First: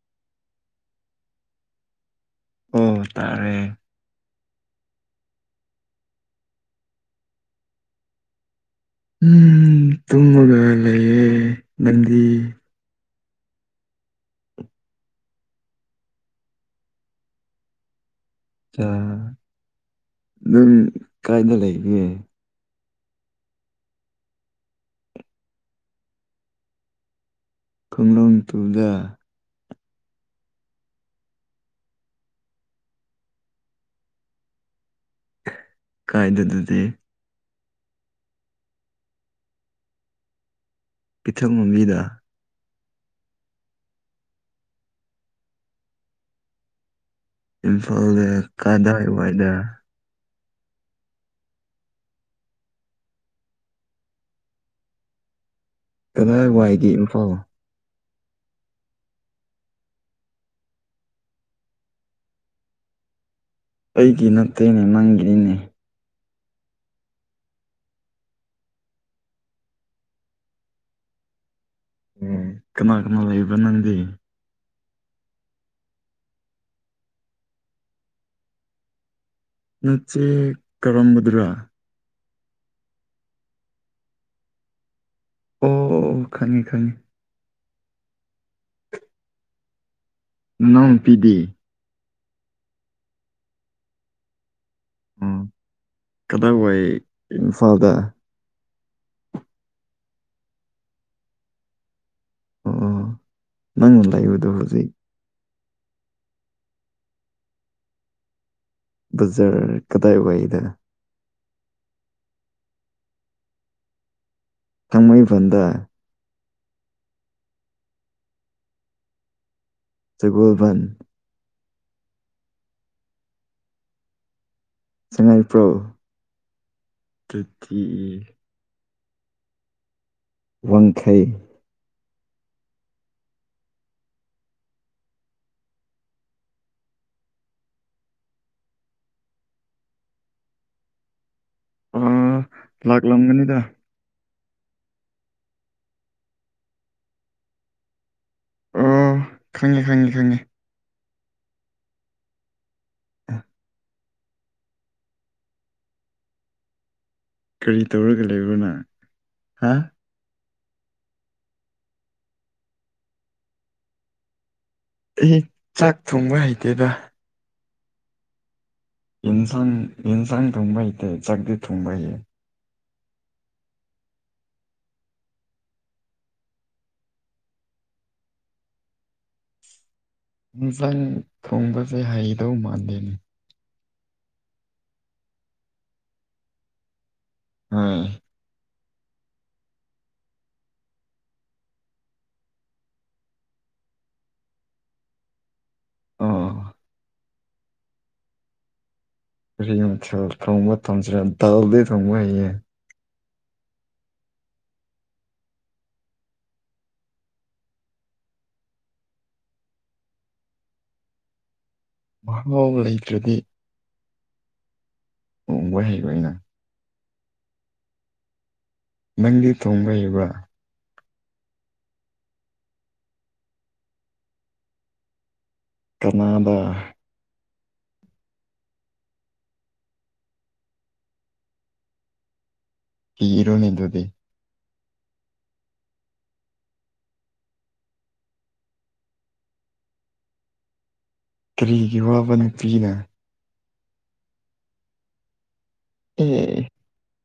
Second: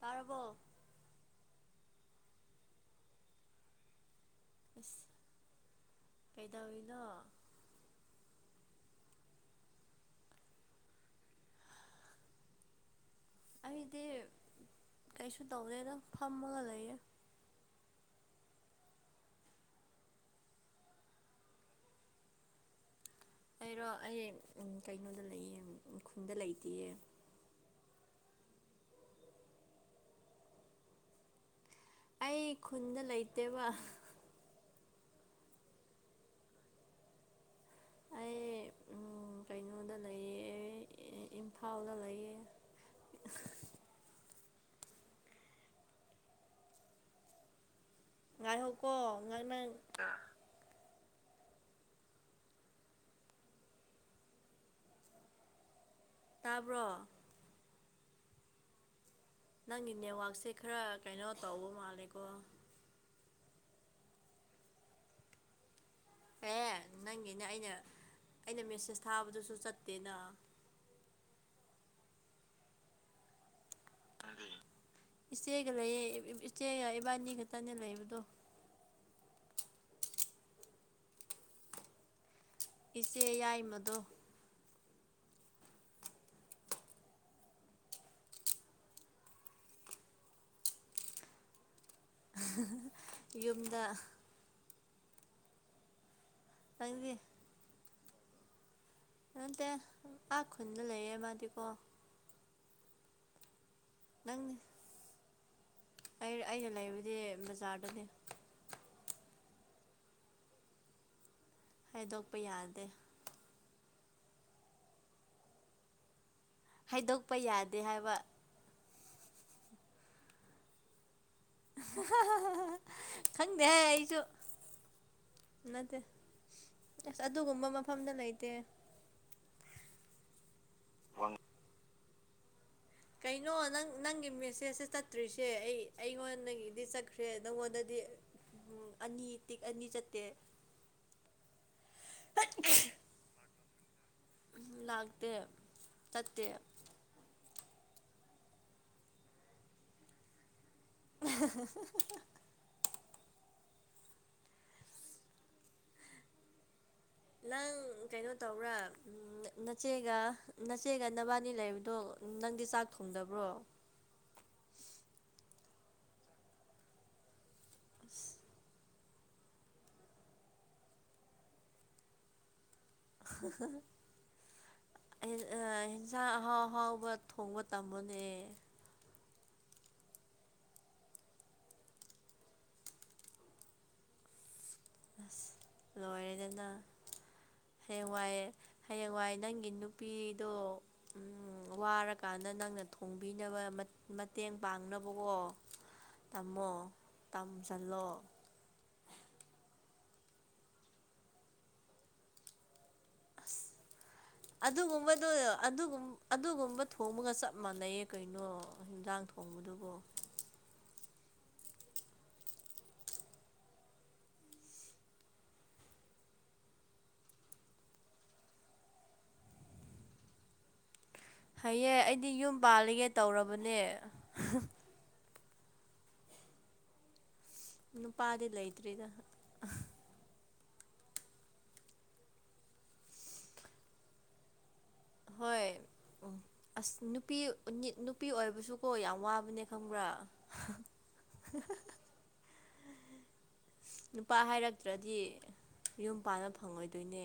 ꯄꯔꯕꯣ ꯑꯣ ꯇꯥꯔꯦ ꯑꯁ ꯀꯩ ꯇꯧꯅꯣ ꯎꯝ ꯇꯨꯡꯃꯒ ꯂꯩꯑꯦ ꯅꯗꯤ ꯑꯩꯗꯤ ꯀꯩꯁꯨ ꯇꯧꯗꯦ ꯅꯪ ꯐꯝꯃꯒ ꯂꯩꯌꯦ ꯑ ꯑꯗꯨꯝ ꯀꯥꯏꯗ ꯂꯩꯒ ꯑꯩꯔꯣ ꯑꯩ ꯀꯩꯅꯣꯗ ꯂꯩꯌꯦ ꯈꯨꯟꯗ ꯂꯩꯇꯦꯌꯦ ꯀꯥꯡꯂꯨꯞ ꯇꯨꯗ ꯑꯩ ꯈꯨꯟꯗ ꯂꯩꯇꯦꯕ ꯀꯥꯏꯗꯗꯗꯤ ꯑꯩ ꯀꯩꯅꯣꯗ ꯂꯩꯌꯦ ꯏꯝꯐꯥꯜꯗ ꯄꯤꯊꯛꯃꯕꯤꯗ ꯂꯩꯌꯦ ꯏꯝꯐꯥꯜꯗ ꯉꯥꯏꯍꯧꯀꯣ ꯀꯗꯥꯏ ꯉ ꯋꯥꯏꯗꯔ ꯅꯪ ꯀꯗꯥꯏ ꯇꯥꯕ꯭ꯔꯣ ꯋꯥꯏꯒꯦ ꯏꯝꯐꯥꯜ ꯅꯪꯒꯤ ꯅꯦꯠꯋꯥꯛꯛꯁꯦ ꯈꯔ ꯀꯩꯅꯣ ꯇꯧꯕ ꯃꯥꯜꯂꯦꯀꯣ ꯑꯩꯒꯤ ꯅꯠꯇꯦꯅꯦ ꯅꯪꯒꯤꯅꯦ ꯑꯦ ꯅꯪꯒꯤꯅꯦ ꯑꯩꯅ ꯑꯩꯅ ꯃꯦꯁꯦꯁ ꯊꯥꯕꯗꯨꯁꯨ ꯆꯠꯇꯦꯅ ꯀꯅꯥ ꯀꯅꯥ ꯂꯩꯕ ꯅꯪꯗꯤ ꯏꯆꯦꯒ ꯂꯩꯌꯦ ꯏꯆꯦꯒ ꯏꯕꯥꯅꯤ ꯈꯛꯇꯅꯦ ꯂꯩꯕꯗꯣ ꯅꯠꯁꯦ ꯀꯔꯒꯗꯔꯣꯥ ꯏꯆꯦ ꯌꯥꯏꯃꯗꯣ ꯑꯣ ꯈꯪꯉꯦ ꯈꯪꯉꯦ ꯅꯣꯡ ꯄꯤꯗꯤ ꯌꯨꯝꯗ ꯎꯝ ꯀꯗꯥꯏ ꯋꯥꯏ ꯅꯪꯗꯤ ꯏꯝꯐꯥꯜꯗ ꯑꯇ ꯑ ꯈꯨꯟꯗ ꯂꯩꯌꯦꯦ ꯃꯥꯗꯤꯀꯣ ꯑꯣ ꯅꯪꯅ ꯂꯩꯥꯛꯕꯗꯣ ꯅꯪꯗꯤ ꯍꯧꯖꯤꯛ ꯑꯩ ꯑꯩꯅ ꯂꯩꯕꯗꯤ ꯕꯖꯥꯔꯗꯅꯦ ꯖꯔ ꯀꯗꯥꯏ ꯑꯣꯏꯍꯤꯗ ꯍꯥꯏꯗꯣꯛꯄ ꯌꯥꯗꯦ ꯀꯃꯩꯕꯗ ꯍꯥꯏꯩꯗꯣꯛꯄ ꯌꯥꯗꯦ ꯍꯥꯏꯕ ꯒꯣꯜꯚꯟ ꯈꯪꯗꯦ ꯑꯩꯁꯨ ꯁꯉꯥꯏꯄ꯭ꯔꯧ ꯅꯠꯇꯦ ꯑꯁ ꯑꯗꯨꯒꯨꯝꯕ ꯑꯗꯨꯗꯤ ꯃꯐꯝꯗ ꯂꯩꯇꯦ ꯋꯥꯡꯈꯩ ꯀꯩꯅꯣ ꯅꯪ ꯅꯪꯒꯤ ꯃꯦꯁꯦꯁꯁꯦ ꯆꯠꯇ꯭ꯔꯤꯁꯦ ꯑꯩ ꯑꯩꯉꯣꯟꯗꯒꯤꯗꯤ ꯆꯠꯈ꯭ꯔꯦ ꯅꯪꯉꯣꯟꯗꯗꯤ [inaudible] ꯎꯝ ꯑꯅꯤ ꯇꯤ ꯑꯅꯤ ꯆꯠꯇꯦ ꯑꯥ ꯂꯥꯛꯂꯝꯒꯅꯤꯗ ꯂꯥꯛꯇ ꯇꯠꯇꯦ ꯑꯣ ꯈꯪꯉꯦ ꯈꯪꯉꯦ ꯈꯪꯉꯦ [inaudible] ꯅꯪ ꯀꯔꯤ ꯇꯧꯔꯒ ꯀꯩꯅꯣ ꯂꯩꯕ꯭ꯔꯣ ꯇꯧꯕ꯭ꯔꯥ ꯅꯪ ꯍꯥ ꯅꯆꯦꯒ ꯅꯆꯦꯒ ꯅꯕꯥꯅꯤ ꯂꯩꯕꯗꯣ ꯅꯪꯗꯤ ꯆꯥꯛ ꯊꯣꯡꯗꯕ꯭ꯔꯣ ꯑꯩ ꯆꯥꯛ ꯊꯣꯡꯕ ꯍꯩꯇꯦꯗ ꯏꯟꯁꯥꯡ ꯏꯟꯁꯥꯡ ꯊꯣꯡꯕꯩꯇꯦ ꯆꯖꯒꯗꯤ ꯊꯣꯡꯨꯝꯕꯩꯦ ꯍ ꯏꯟꯁꯥꯡ ꯑꯍꯥꯎ ꯑꯍꯥꯎꯕ ꯊꯣꯡꯕ ꯇꯝꯕꯅꯦ ꯍꯟꯁꯥꯡ ꯊꯣꯡꯕꯁꯦ ꯍꯩꯗꯧ ꯃꯥꯥꯟꯂꯦꯅꯤ ꯑꯁ ꯂꯣꯏꯔꯦꯗꯅ ꯍꯣꯏ ꯍꯦꯛꯋꯥꯏꯑꯦ ꯍꯌꯦꯡꯋꯥꯏ ꯅꯪꯒꯤ ꯅꯨꯄꯤꯗꯣ ꯋꯥꯔꯀꯥꯟꯗ ꯅꯪꯅ ꯊꯣꯡꯕꯤꯅꯕ ꯃꯇꯦꯡ ꯄꯥꯡꯅꯕꯀꯣ ꯑꯣ ꯇꯥꯝꯃꯣ ꯇꯝꯁꯤꯜꯂꯣ ꯐ ꯀꯥꯎ ꯊꯁꯤꯔ ꯇꯗ ꯊꯣꯡꯃ ꯍꯦ ꯑꯁ ꯑꯗꯨꯒꯨꯝꯕꯗꯣ ꯑꯗꯨꯒꯨꯝꯕ ꯊꯣꯡꯕꯒ ꯆꯞ ꯃꯥꯟꯅꯩ ꯀꯩꯅꯣ ꯍꯤꯟꯥꯛ ꯑꯪ ꯊꯣꯡꯉꯨꯗꯕꯣ [inaudible] [unintelligible] ꯃꯍꯥꯎꯒ ꯀꯗꯤ ꯑꯣ ꯋꯥꯣꯏ ꯍꯩꯔꯣ ꯑꯩꯅ ꯅꯪꯗꯤ ꯊꯣꯡꯕꯔꯤꯕ꯭ꯔ ꯍꯑꯦ ꯑꯩꯗꯤ ꯌꯨꯝ ꯄꯥꯜꯂꯤꯒꯦ ꯇꯧꯔꯕꯅꯦ ꯀꯅꯥꯗꯥ ꯅꯨꯄꯥꯗꯤ ꯂꯩꯇ꯭ꯔꯤꯗ ꯀꯤ ꯏꯔꯣ ꯅꯗꯗꯤ ꯍꯣꯏ [inaudible] ꯎꯝ [unintelligible] ꯑꯁ ꯅꯨꯄꯤ ꯅꯨꯄꯤ ꯑꯣꯏꯕꯁꯨꯀꯣ ꯌꯥꯝ ꯋꯥꯕꯅꯦ ꯈꯪꯕ꯭ꯔꯥ ꯀꯔꯤꯒꯤ ꯋꯥꯕꯅꯄꯤꯅ ꯅꯨꯄꯥ ꯍꯥꯏꯔꯛꯇ꯭ꯔꯗꯤ ꯌꯨꯝ ꯄꯥꯟꯅ ꯐꯪꯉꯣꯏꯗꯣꯏꯅꯦ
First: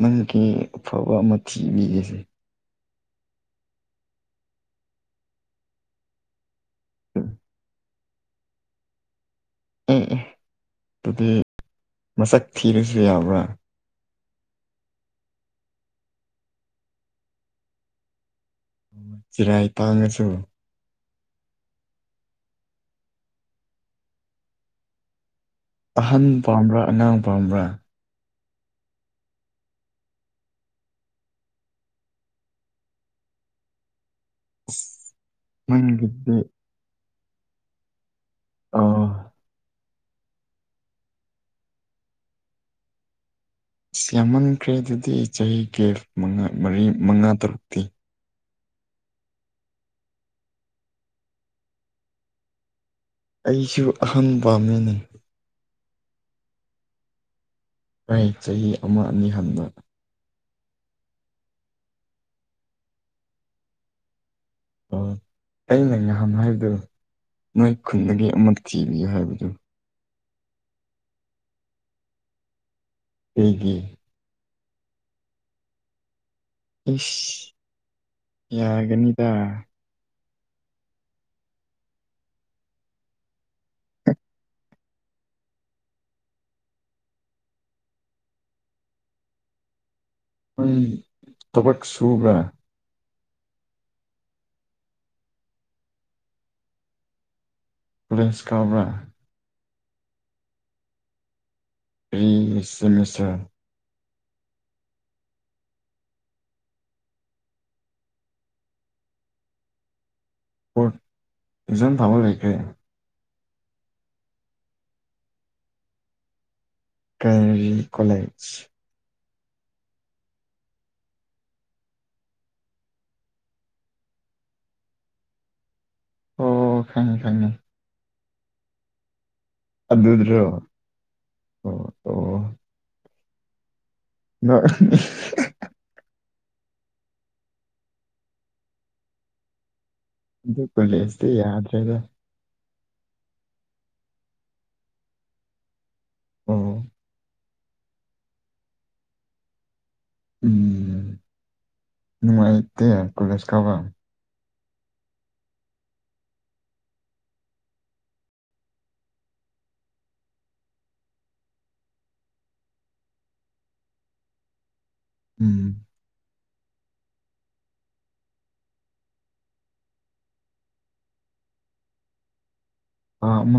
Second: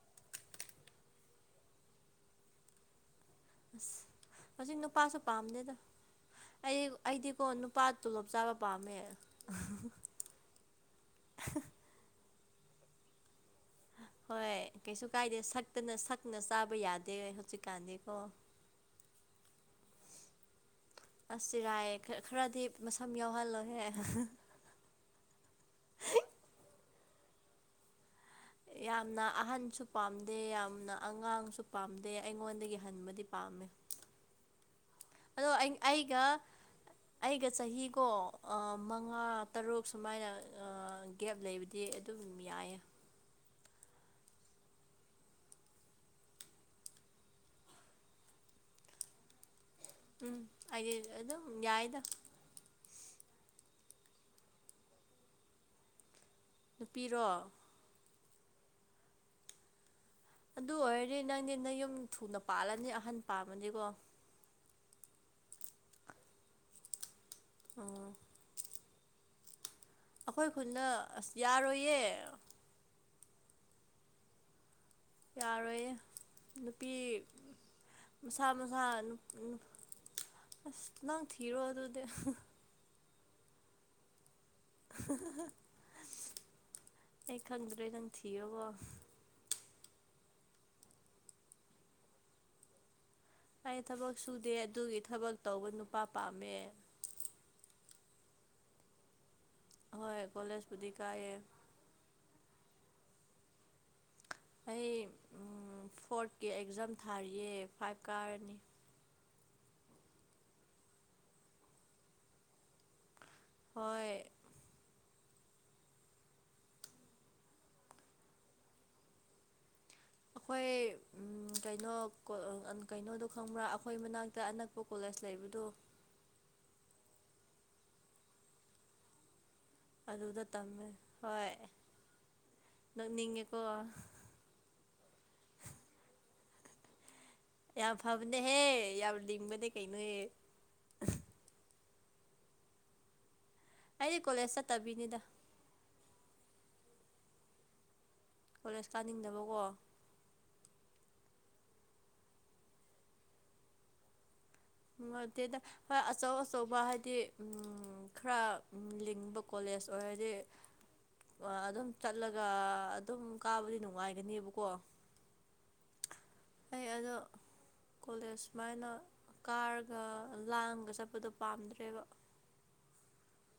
ꯃꯗꯨꯀꯤ ꯑꯐꯕ ꯑꯃ ꯊꯤꯕꯤꯒꯁꯦ ꯑꯁ ꯍꯧꯖꯤꯛ ꯅꯨꯄꯥꯁꯨ ꯄꯥꯝꯗꯦꯗ ꯑꯩ ꯑꯦ ꯑꯩꯗꯤꯀꯣ ꯅꯨꯄꯥ ꯇꯣꯂꯣꯞ ꯆꯥꯕ ꯄꯥꯝꯃꯦ ꯎꯝ ꯎꯝ ꯑꯗꯨꯗꯤ ꯃꯁꯛ ꯊꯤꯔꯁꯨ ꯌꯥꯕ꯭ꯔꯥ ꯍꯣꯏ ꯀꯩꯁꯨ ꯀꯥꯏꯗꯦ ꯁꯛꯇꯅ ꯁꯛꯅ ꯆꯥꯕ ꯌꯥꯗꯦ ꯍꯧꯖꯤꯛꯀꯥꯟꯗꯤꯀꯣ ꯆꯤꯔꯥꯏ ꯇꯥꯡꯉꯁꯨ ꯑꯁ ꯆꯤꯔꯥꯏ ꯈꯔꯗꯤ ꯃꯁꯝ ꯌꯥꯎꯍꯜꯂꯣꯍꯦ ꯑꯍꯟ ꯄꯥꯝꯕ꯭ꯔꯥ ꯑꯉꯥꯡ ꯄꯥꯝꯕ꯭ꯔꯥ ꯌꯥꯝꯅ ꯑꯍꯟꯁꯨ ꯄꯥꯝꯗꯦ ꯌꯥꯝꯅ ꯑꯉꯥꯡꯁꯨ ꯄꯥꯝꯗꯦ ꯑꯩꯉꯣꯟꯗꯒꯤ ꯍꯟꯕꯗꯤ ꯄꯥꯝꯃꯦ ꯑꯗꯣ ꯑꯩ ꯑꯩꯒ ꯅꯪꯒꯗꯦ ꯑꯩꯒ ꯆꯍꯤꯒꯣ ꯑꯥ ꯁꯨꯃꯥꯏꯅ ꯒꯦꯞ ꯂꯩꯕꯗꯤ ꯑꯗꯨꯝ ꯌꯥꯏꯌꯦ ꯌꯥꯝꯃꯟꯈ꯭ꯔꯦ ꯑꯗꯨꯗꯤ ꯆꯍꯤ ꯒꯤꯐ ꯃꯉꯥ ꯃꯔꯤ ꯃꯉꯥ ꯇꯔꯨꯛꯇꯤ ꯎꯝ ꯍꯥꯏꯦ ꯑꯗꯨ ꯌꯥꯏꯗ ꯑꯩꯁꯨ ꯑꯍꯟ ꯄꯥꯝ ꯃꯤꯅꯤꯅꯤ ꯅꯨꯄꯤꯔꯣ ꯑꯩ ꯆꯍꯤ ꯑꯃ ꯑꯅꯤ ꯍꯟꯕ ꯑꯗꯨ ꯑꯣꯏꯔꯗꯤ ꯅꯪꯗꯤ ꯅꯪ ꯌꯨꯝ ꯊꯨꯅ ꯄꯥꯜꯂꯅꯤ ꯑꯍꯟ ꯄꯥꯝꯃꯅꯤꯀꯣ ꯑꯣ ꯑꯩꯅ ꯉꯍꯥꯟ ꯍꯥꯏꯕꯗꯣ ꯅꯣꯏ ꯎꯝ ꯈꯨꯟꯗꯒꯤ ꯑꯃ ꯊꯤꯔꯤꯌꯨ ꯍꯥꯏꯕꯗꯨ ꯑꯩꯈꯣꯏ ꯈꯨꯅ ꯑꯁ ꯌꯥꯔꯣꯏꯌꯦ ꯑꯩꯒꯤ ꯌꯥꯔꯣꯏꯌꯦ ꯅꯨꯄꯤ ꯏꯁ ꯃꯁꯥ ꯃꯁꯥ ꯑꯁ ꯌꯥꯒꯅꯤꯗ ꯅꯪ ꯊꯤꯔꯣ ꯑꯗꯨꯗꯤ [inaudible] [unintelligible] ꯑꯩ ꯈꯪꯗ꯭ꯔꯦ ꯅꯪ ꯊꯤꯑꯣꯀꯣ ꯊꯕꯛ ꯁꯨꯕꯥ ꯑꯩ ꯊꯕꯛ ꯁꯨꯗꯦ ꯑꯗꯨꯒꯤ ꯊꯕꯛ ꯇꯧꯕ ꯅꯨꯄꯥ ꯄꯥꯝꯃꯦ ꯐ꯭ꯔꯦꯟ [unintelligible] ꯁ ꯀ ꯑꯃꯥ ꯍꯣꯏ ꯀꯣꯂꯦꯖꯕꯨꯗꯤ ꯀꯥꯑꯦ ꯐꯁ [unintelligible] ꯑꯩ ꯐꯣꯔꯠꯀꯤ ꯑꯦꯛꯖꯥꯝ ꯊꯥꯔꯤꯌꯦ ꯐꯥꯏꯚ ꯀꯥꯔꯅꯤ ꯀ ꯏꯖ ꯊꯃꯔ ꯂꯩꯦꯈꯦ ꯍꯣꯏ ꯀ꯭ꯔꯥꯏꯃꯔꯤ ꯀꯂꯦꯖ ꯑꯩꯈꯣꯏ ꯎ ꯀꯩꯅꯣ ꯀꯩꯅꯣꯗꯣ ꯈꯪꯕ꯭ꯔꯥ ꯑꯩꯈꯣꯏ ꯃꯅꯥꯛꯇ ꯑꯅꯛꯄ ꯀꯣꯂꯦꯖ ꯁ ꯂꯩꯕꯗꯣ ꯑꯣ ꯈꯪꯉꯤ ꯈꯪꯉꯤ ꯑꯗꯨꯗ ꯑꯗꯨꯗꯨꯔꯣ ꯇꯝꯃꯦ ꯍꯣꯏ ꯑꯣ ꯅꯣꯛꯅꯤꯡꯉꯦꯀꯣ ꯅ ꯌꯥ ꯐꯕꯅꯦ ꯍꯦ ꯌꯥ ꯌꯥꯝ ꯂꯤꯝꯕꯅꯦ ꯑꯗꯨꯗꯨ ꯀꯦꯁꯦ ꯌꯥꯗ꯭ꯔꯦꯗ ꯑꯩꯗꯤ ꯀꯣꯂꯦꯖ ꯆꯠꯇꯕꯤꯅꯤꯗ ꯑ ꯀꯣꯂꯦꯖ ꯇꯥꯅꯤꯡꯗꯕꯀꯣ ꯎꯝ ꯅꯨꯡꯉꯥꯏꯇꯦ ꯀꯣꯂꯦꯖꯀꯕ ꯦꯗ ꯍꯣꯏ ꯑꯆꯧ ꯑꯆꯧꯕ ꯍꯥꯏꯗꯤ ꯎ ꯈꯔ ꯂꯤꯡꯕ ꯀꯣꯂ ꯁ ꯑꯣꯏꯗꯤ ꯑꯗꯨꯝ ꯆꯠꯂꯒ ꯑꯗꯨꯝ ꯀꯥꯕꯨꯗꯤ ꯅꯨꯡꯉꯥꯏꯒꯅꯦꯕꯀꯣ ꯎꯝ ꯑꯩ ꯑꯗꯣ ꯀꯣꯂꯦꯖ ꯁꯨꯃꯥꯏꯅ ꯀꯥꯔꯒ ꯂꯥꯡꯒ ꯆꯠꯄꯗꯣ ꯄꯥꯝꯗ꯭ꯔꯦꯕ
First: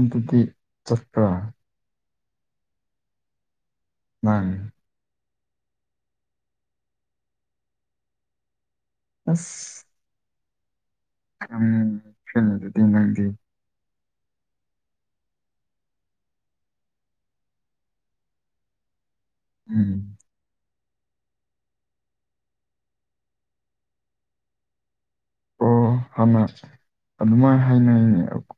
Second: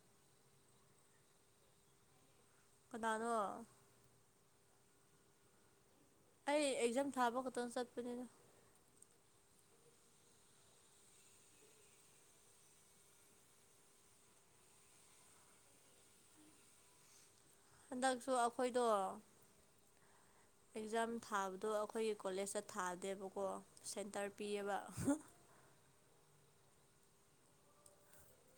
ꯗꯨꯗꯤ ꯆꯠꯄ꯭ꯔꯥ ꯀꯈꯗꯥꯅꯣ ꯃꯥ ꯑꯩ ꯑꯦꯛꯖꯥꯝ ꯊꯥꯕ ꯈꯛꯇꯪ ꯆꯠꯄꯅꯤꯅ ꯑꯁ ꯎ ꯐꯗ ꯇꯤꯟ ꯂꯗꯤ ꯍꯟꯗꯛꯁꯨ ꯑꯩꯈꯣꯏꯗꯣ ꯎꯝ ꯑꯦꯛꯖꯥꯝ ꯊꯥꯕꯗꯣ ꯑꯩꯈꯣꯏꯒꯤ ꯀꯣꯂꯦꯖꯇ ꯊꯥꯗꯦꯕꯀꯣ ꯁꯦꯟꯇꯔ ꯄꯤꯌꯦꯕ ꯑꯣ ꯍꯥꯟꯅ ꯑꯗꯨꯃꯥꯏꯅ ꯍꯥꯏꯅꯅꯤꯡꯉꯀꯣ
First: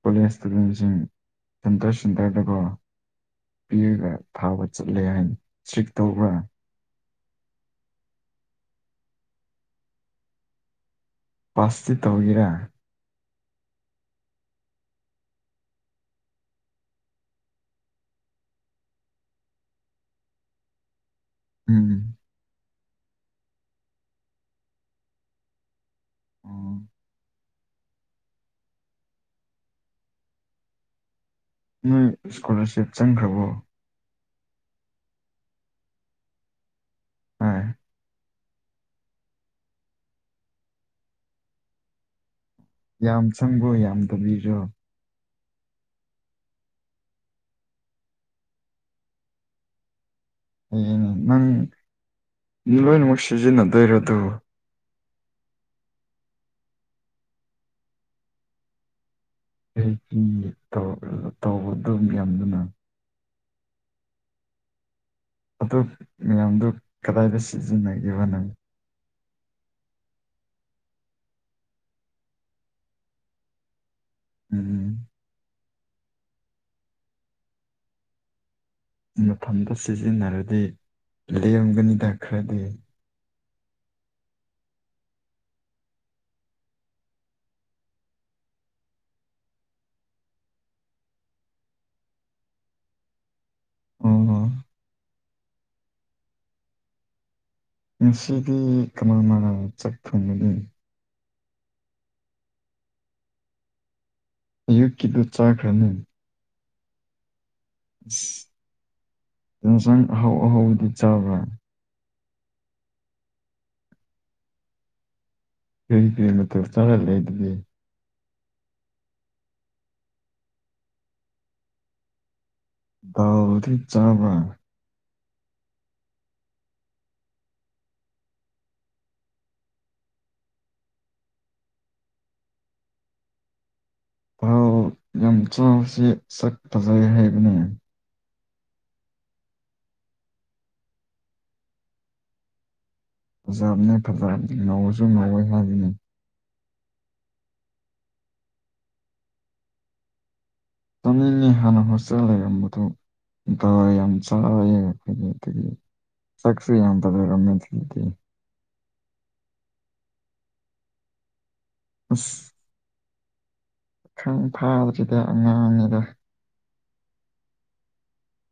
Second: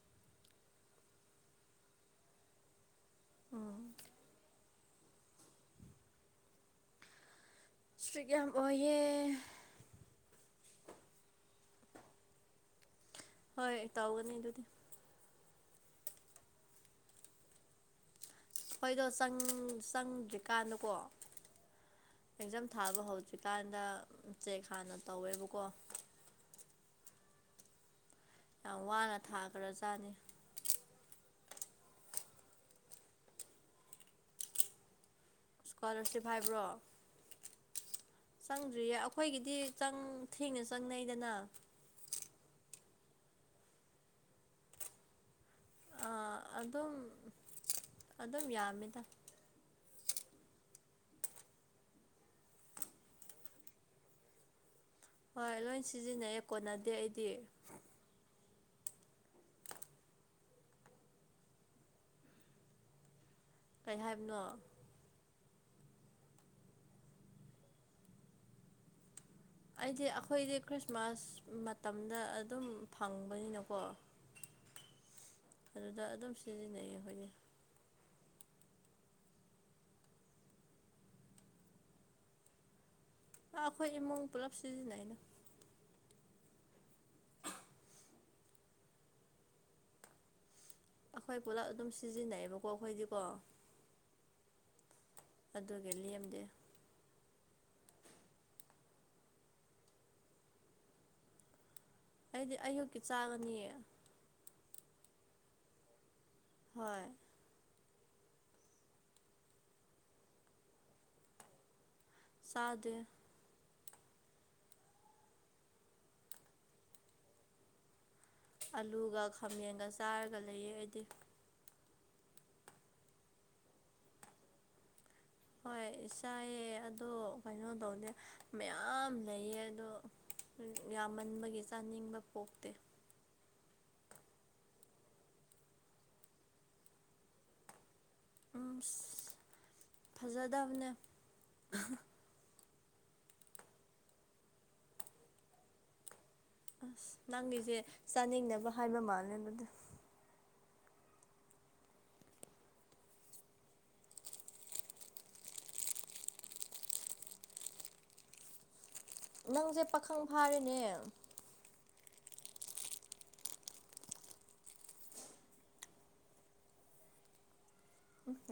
ꯀꯂꯤꯁꯁꯤꯡ ꯁꯇꯣꯁ ꯆ ꯇꯔꯗꯀꯣ ꯎꯝ ꯄꯤꯔꯒ ꯊꯥꯕ ꯆꯠꯂꯦ ꯍꯥꯏꯅ ꯁ꯭ꯔꯤꯛ ꯇꯧꯕ꯭ꯔꯥ ꯁꯔꯤꯛ ꯌꯥꯝ ꯑꯣꯏꯌꯦꯦ ꯄꯥꯁꯇꯤ ꯇꯧꯈꯤꯔꯦ ꯍꯣꯏ ꯇꯧꯒꯅꯤ ꯑꯗꯨꯗꯤ ꯍꯣꯏꯗꯣ ꯆꯪꯗ꯭ꯔꯤꯀꯥꯟꯗꯀꯣ ꯎꯝ ꯑꯦꯛꯖꯥꯝ ꯊꯥꯕ ꯍꯧꯗ꯭ꯔꯤꯀꯥꯟꯗ ꯆꯦꯛ ꯍꯥꯟꯅ ꯇꯧꯋꯦꯕꯀꯣ ꯑꯣ ꯌꯥꯝ ꯋꯥꯅ ꯊꯥꯈ꯭ꯔꯖꯥꯠꯅꯤ ꯅꯣꯏ ꯏꯁꯀꯣꯂꯥꯔꯁꯤꯞ ꯆꯪꯈ꯭ꯔꯕꯣ ꯏꯁꯀꯣꯂꯔꯁꯤꯞ ꯍꯥꯏꯕ꯭ꯔꯣ ꯍꯥꯏ ꯆꯪꯗ꯭ꯔꯤꯌꯦ ꯑꯩꯈꯣꯏꯒꯤꯗꯤ ꯊꯦꯡꯅ ꯆꯪꯅꯩꯗꯅ ꯌꯥꯝ ꯆꯪꯕꯣ ꯌꯥꯝ ꯇꯕꯤꯔꯣ ꯑ ꯑꯗꯨꯝ ꯑꯗꯨꯝ ꯌꯥꯝꯃꯤꯗ ꯍꯌꯦꯅꯦ ꯅꯪ ꯂꯣꯏꯅꯃꯛ ꯁꯤꯖꯤꯟꯅꯗꯣꯏꯔꯣ ꯑꯗꯨ ꯍꯣꯏ ꯂꯣꯏ ꯁꯤꯖꯤꯟꯅꯩ ꯀꯣꯟꯅꯗꯦ ꯑꯩꯗꯤ ꯑꯩꯒꯤ ꯇꯧꯕꯗꯨ ꯌꯥꯝꯗꯨꯅ ꯀꯔꯤ ꯍꯥꯏꯕꯅꯣ ꯑꯗꯨ ꯃꯌꯥꯝꯗꯨ ꯀꯗꯥꯏꯗ ꯁꯤꯖꯤꯟꯅꯒꯦꯕꯅꯃꯤ ꯑꯩꯗꯤ ꯑꯩꯈꯣꯏꯗꯤ ꯈ꯭ꯔꯤꯁꯃꯥꯁ ꯃꯇꯝꯗ ꯑꯗꯨꯝ ꯐꯪꯕꯅꯤꯅꯀꯣ ꯎꯝ ꯑꯗꯨꯗ ꯑꯗꯨꯝ ꯁꯤꯖꯤꯟꯅꯩꯌꯦ ꯑꯩꯈꯣꯏꯒꯤ ꯃꯊꯗ ꯁꯤꯖꯤꯟꯅꯔꯗꯤ ꯂꯦꯝꯒꯅꯤꯗ ꯈ꯭ꯔꯗꯤ ꯑ ꯑꯩꯈꯣꯏ ꯏꯃꯨꯡ ꯄꯨꯜꯂꯞ ꯁꯤꯖꯤꯟꯅꯩꯩꯅ ꯑꯩꯈꯣꯏ ꯄꯨꯂꯞ ꯑꯗꯨꯝ ꯁꯤꯖꯤꯟꯅꯩꯕꯀꯣ ꯑꯩꯈꯣꯏꯗꯤꯀꯣ ꯑꯣ ꯑꯗꯨꯒ ꯂꯦꯝꯗꯦ ꯉꯁꯤꯗꯤ ꯀꯅꯥꯅ ꯆꯠꯈꯣꯕꯅꯤ ꯑꯩꯗꯤ ꯑꯌꯨꯛꯀꯤ ꯆꯥꯕꯅꯤꯌꯦ ꯑꯩ ꯀꯤꯂꯣ ꯆꯥꯈ꯭ꯔꯅꯤ ꯍꯣꯏ ꯑꯁ ꯌꯦꯟꯁꯥꯡ ꯑꯍꯥꯎ ꯑꯍꯥꯎꯧꯕꯗꯤ ꯆꯥꯕ꯭ꯔꯥ ꯁꯥꯗꯦ ꯐꯔꯤ ꯐ ꯃ ꯆꯔꯂ ꯏꯕꯤ ꯑꯂꯨꯒ ꯈꯥꯃꯦꯟꯒ ꯆꯥꯔꯒ ꯂꯩꯌꯦ ꯑꯩꯗꯤ ꯗꯥꯎꯔꯤ ꯆꯥꯃꯥꯟ ꯍꯣꯏꯥꯏꯌꯦ ꯑꯗꯣ ꯀꯩꯅꯣ ꯇꯧꯅꯦꯦ ꯃꯌꯥꯝ ꯂꯩꯌꯦ ꯑꯗꯣ ꯌꯥꯝꯃꯟꯕꯒꯤ ꯆꯥꯅꯤꯡꯕ ꯄꯣꯛꯇꯦ ꯊꯥꯎ ꯌꯥꯝ ꯆꯥꯎꯁꯦ ꯁꯛ ꯐꯖꯩ ꯍꯥꯏꯕꯅꯦ ꯎꯝ ꯐꯖꯗꯕꯅꯦ ꯐꯖꯕꯅꯦ ꯐꯖꯕꯅꯦ ꯉꯧꯔꯁꯨ ꯉꯧꯋꯦ ꯍꯥꯏꯔꯤꯅꯤ ꯑꯁ ꯅꯪꯒꯤꯁꯦ ꯆꯥꯅꯤꯡꯅꯕ ꯍꯥꯏꯕ ꯃꯥꯜꯂꯦ ꯑꯗꯨꯗ ꯆꯝꯅꯤꯡꯉꯤ ꯍꯥꯟꯅ ꯍꯣꯁꯇꯦꯜ ꯂꯩꯔꯝꯕꯗꯨ ꯀ ꯌꯥꯝ ꯆ ꯁꯈꯁꯤ ꯌꯥꯝꯗꯔ ꯑꯃꯤ ꯊꯗꯤ ꯅꯪꯁꯦ ꯄꯥꯈꯪ ꯐꯥꯔꯦꯅꯦ ꯑꯁ ꯄꯈꯪ ꯊꯥꯗꯕꯁꯤꯗ ꯑꯉꯥꯡꯅꯤꯗ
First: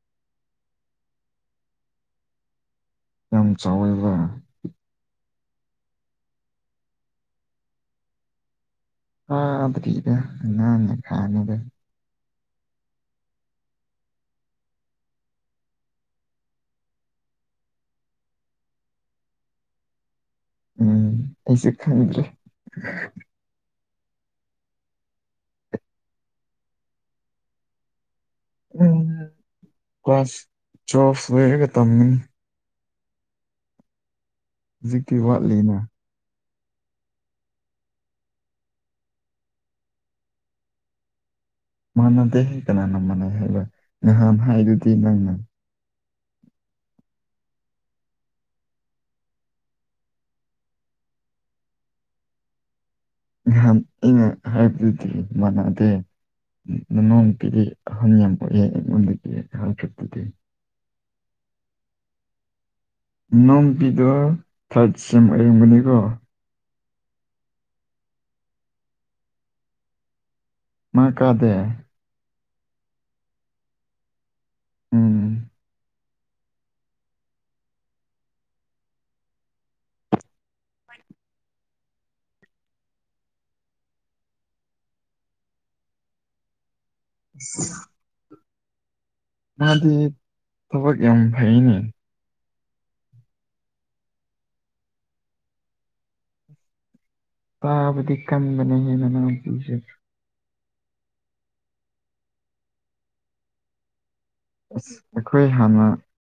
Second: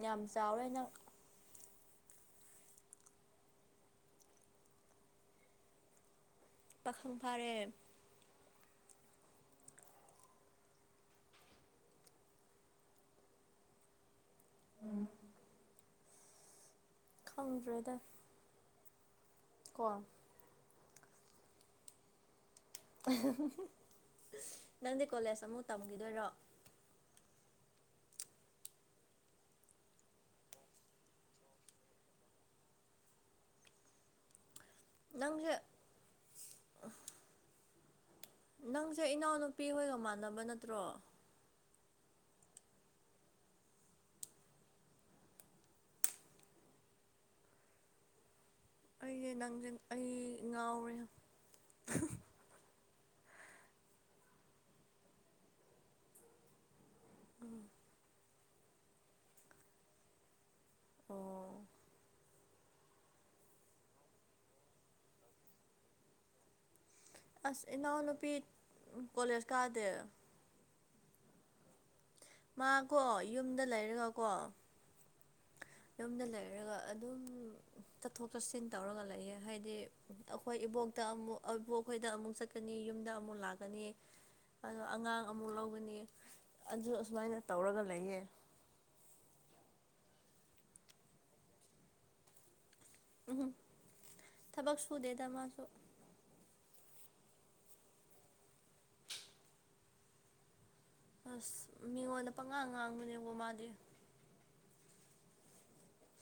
ꯌꯥꯝ ꯆꯥꯎꯔꯦꯅ ꯌꯥꯝ ꯆꯥꯎꯋꯥꯏꯦ ꯄꯥꯈꯪ ꯐꯥꯔꯦ ꯍꯥꯥꯕꯇꯖꯦ ꯈꯥꯅꯗ ꯎꯝ ꯈꯪꯗ꯭ꯔꯦꯗ ꯀ ꯎꯝ ꯑꯩꯁꯨꯦ ꯈꯪꯗ꯭ꯔꯦ ꯅꯪꯗꯤ ꯀꯣꯂꯦꯖ ꯑꯃꯨꯛ ꯇꯝꯈꯤꯗꯣꯏꯔꯣ ꯎꯝ ꯀꯥꯁ ꯆꯣꯁꯨ ꯂꯩꯒ ꯇꯝꯅꯤ ꯍꯧꯖꯤꯛꯀꯤ ꯅꯪꯁꯦ ꯋꯥꯠꯂꯤꯅ ꯅꯪꯁꯦ ꯏꯅꯥꯎꯅꯨꯄꯤ ꯍꯣꯏꯒ ꯃꯥꯟꯅꯕ ꯅꯠꯇ꯭ꯔꯣ ꯃꯥꯟꯅꯗꯦ ꯀꯅꯥꯅ ꯃꯥꯟꯅꯩ ꯍꯥꯏꯕ ꯅꯍꯥꯟ ꯍꯥꯏꯗꯨꯗꯤ ꯅꯪꯅ ꯑꯩꯁꯦ ꯅꯪ ꯑꯩ ꯉꯥꯎꯔꯦ ꯅꯍꯥꯟ ꯑꯩꯅ ꯍꯥꯏꯕꯗꯨꯗꯤ ꯃꯥꯟꯅꯗꯦ ꯅꯣꯡꯃꯀꯤꯗꯤ ꯑꯍꯪ ꯌꯥꯝ ꯄꯣꯛꯑꯦ ꯑꯩꯉꯣꯟꯗꯒꯤ ꯍꯥꯏꯜꯐꯠꯇꯗꯤ ꯑꯣ ꯅꯝꯕꯤꯗꯣ ꯊꯥꯏꯠꯁꯤꯝ ꯑꯌꯨꯨꯝꯕꯅꯤꯀꯣ ꯑꯁ ꯏꯅꯥꯎꯅꯄꯤ ꯀꯣꯂꯖ ꯀꯥꯗ ꯃꯥ ꯀꯗꯦ ꯃꯥꯀꯣ ꯌꯨꯝꯗ ꯂꯩꯔꯒꯀꯣ ꯎꯝ ꯌꯨꯝꯗ ꯂꯩꯔꯒ ꯑꯗꯨꯝ ꯆꯠꯊꯣꯛ ꯆꯠꯁꯤꯟ ꯇꯧꯔꯒ ꯂꯩꯌꯦ ꯍꯥꯏꯗꯤ ꯑꯩꯈꯣꯏ ꯏꯕꯣꯛ ꯑꯃꯨ ꯑꯃꯨꯛ ꯑꯩꯕ ꯑꯩꯈꯣꯏꯗ ꯑꯃꯨꯛ ꯆꯠꯀꯅꯤ ꯌꯨꯝꯗ ꯑꯃꯨꯛ ꯂꯥꯛꯀꯅꯤ ꯑꯗꯣ ꯑꯉꯥꯡ ꯑꯃꯨꯛ ꯂꯒꯅꯤ ꯑꯗꯨ ꯑꯁꯨꯃꯥꯏꯅ ꯇꯧꯔꯒ ꯂꯩꯌꯦ ꯃꯥꯗꯤ ꯊꯕꯛ ꯌꯥꯝ ꯐꯩꯅꯦ ꯎꯝ ꯊꯕꯛ ꯁꯨ ꯗꯦꯗ ꯃꯥꯁꯨ ꯇꯥꯕꯗꯤ ꯀꯟꯕꯅꯦꯦ ꯃꯅꯥ ꯄꯁ ꯑꯁ ꯃꯤꯉꯣꯟꯗ ꯄꯪꯉꯥ ꯉꯥꯡꯕꯅꯦꯕꯣ ꯃꯥꯗꯤ ꯑ ꯑꯩꯈꯣꯏ ꯍꯥꯟꯅ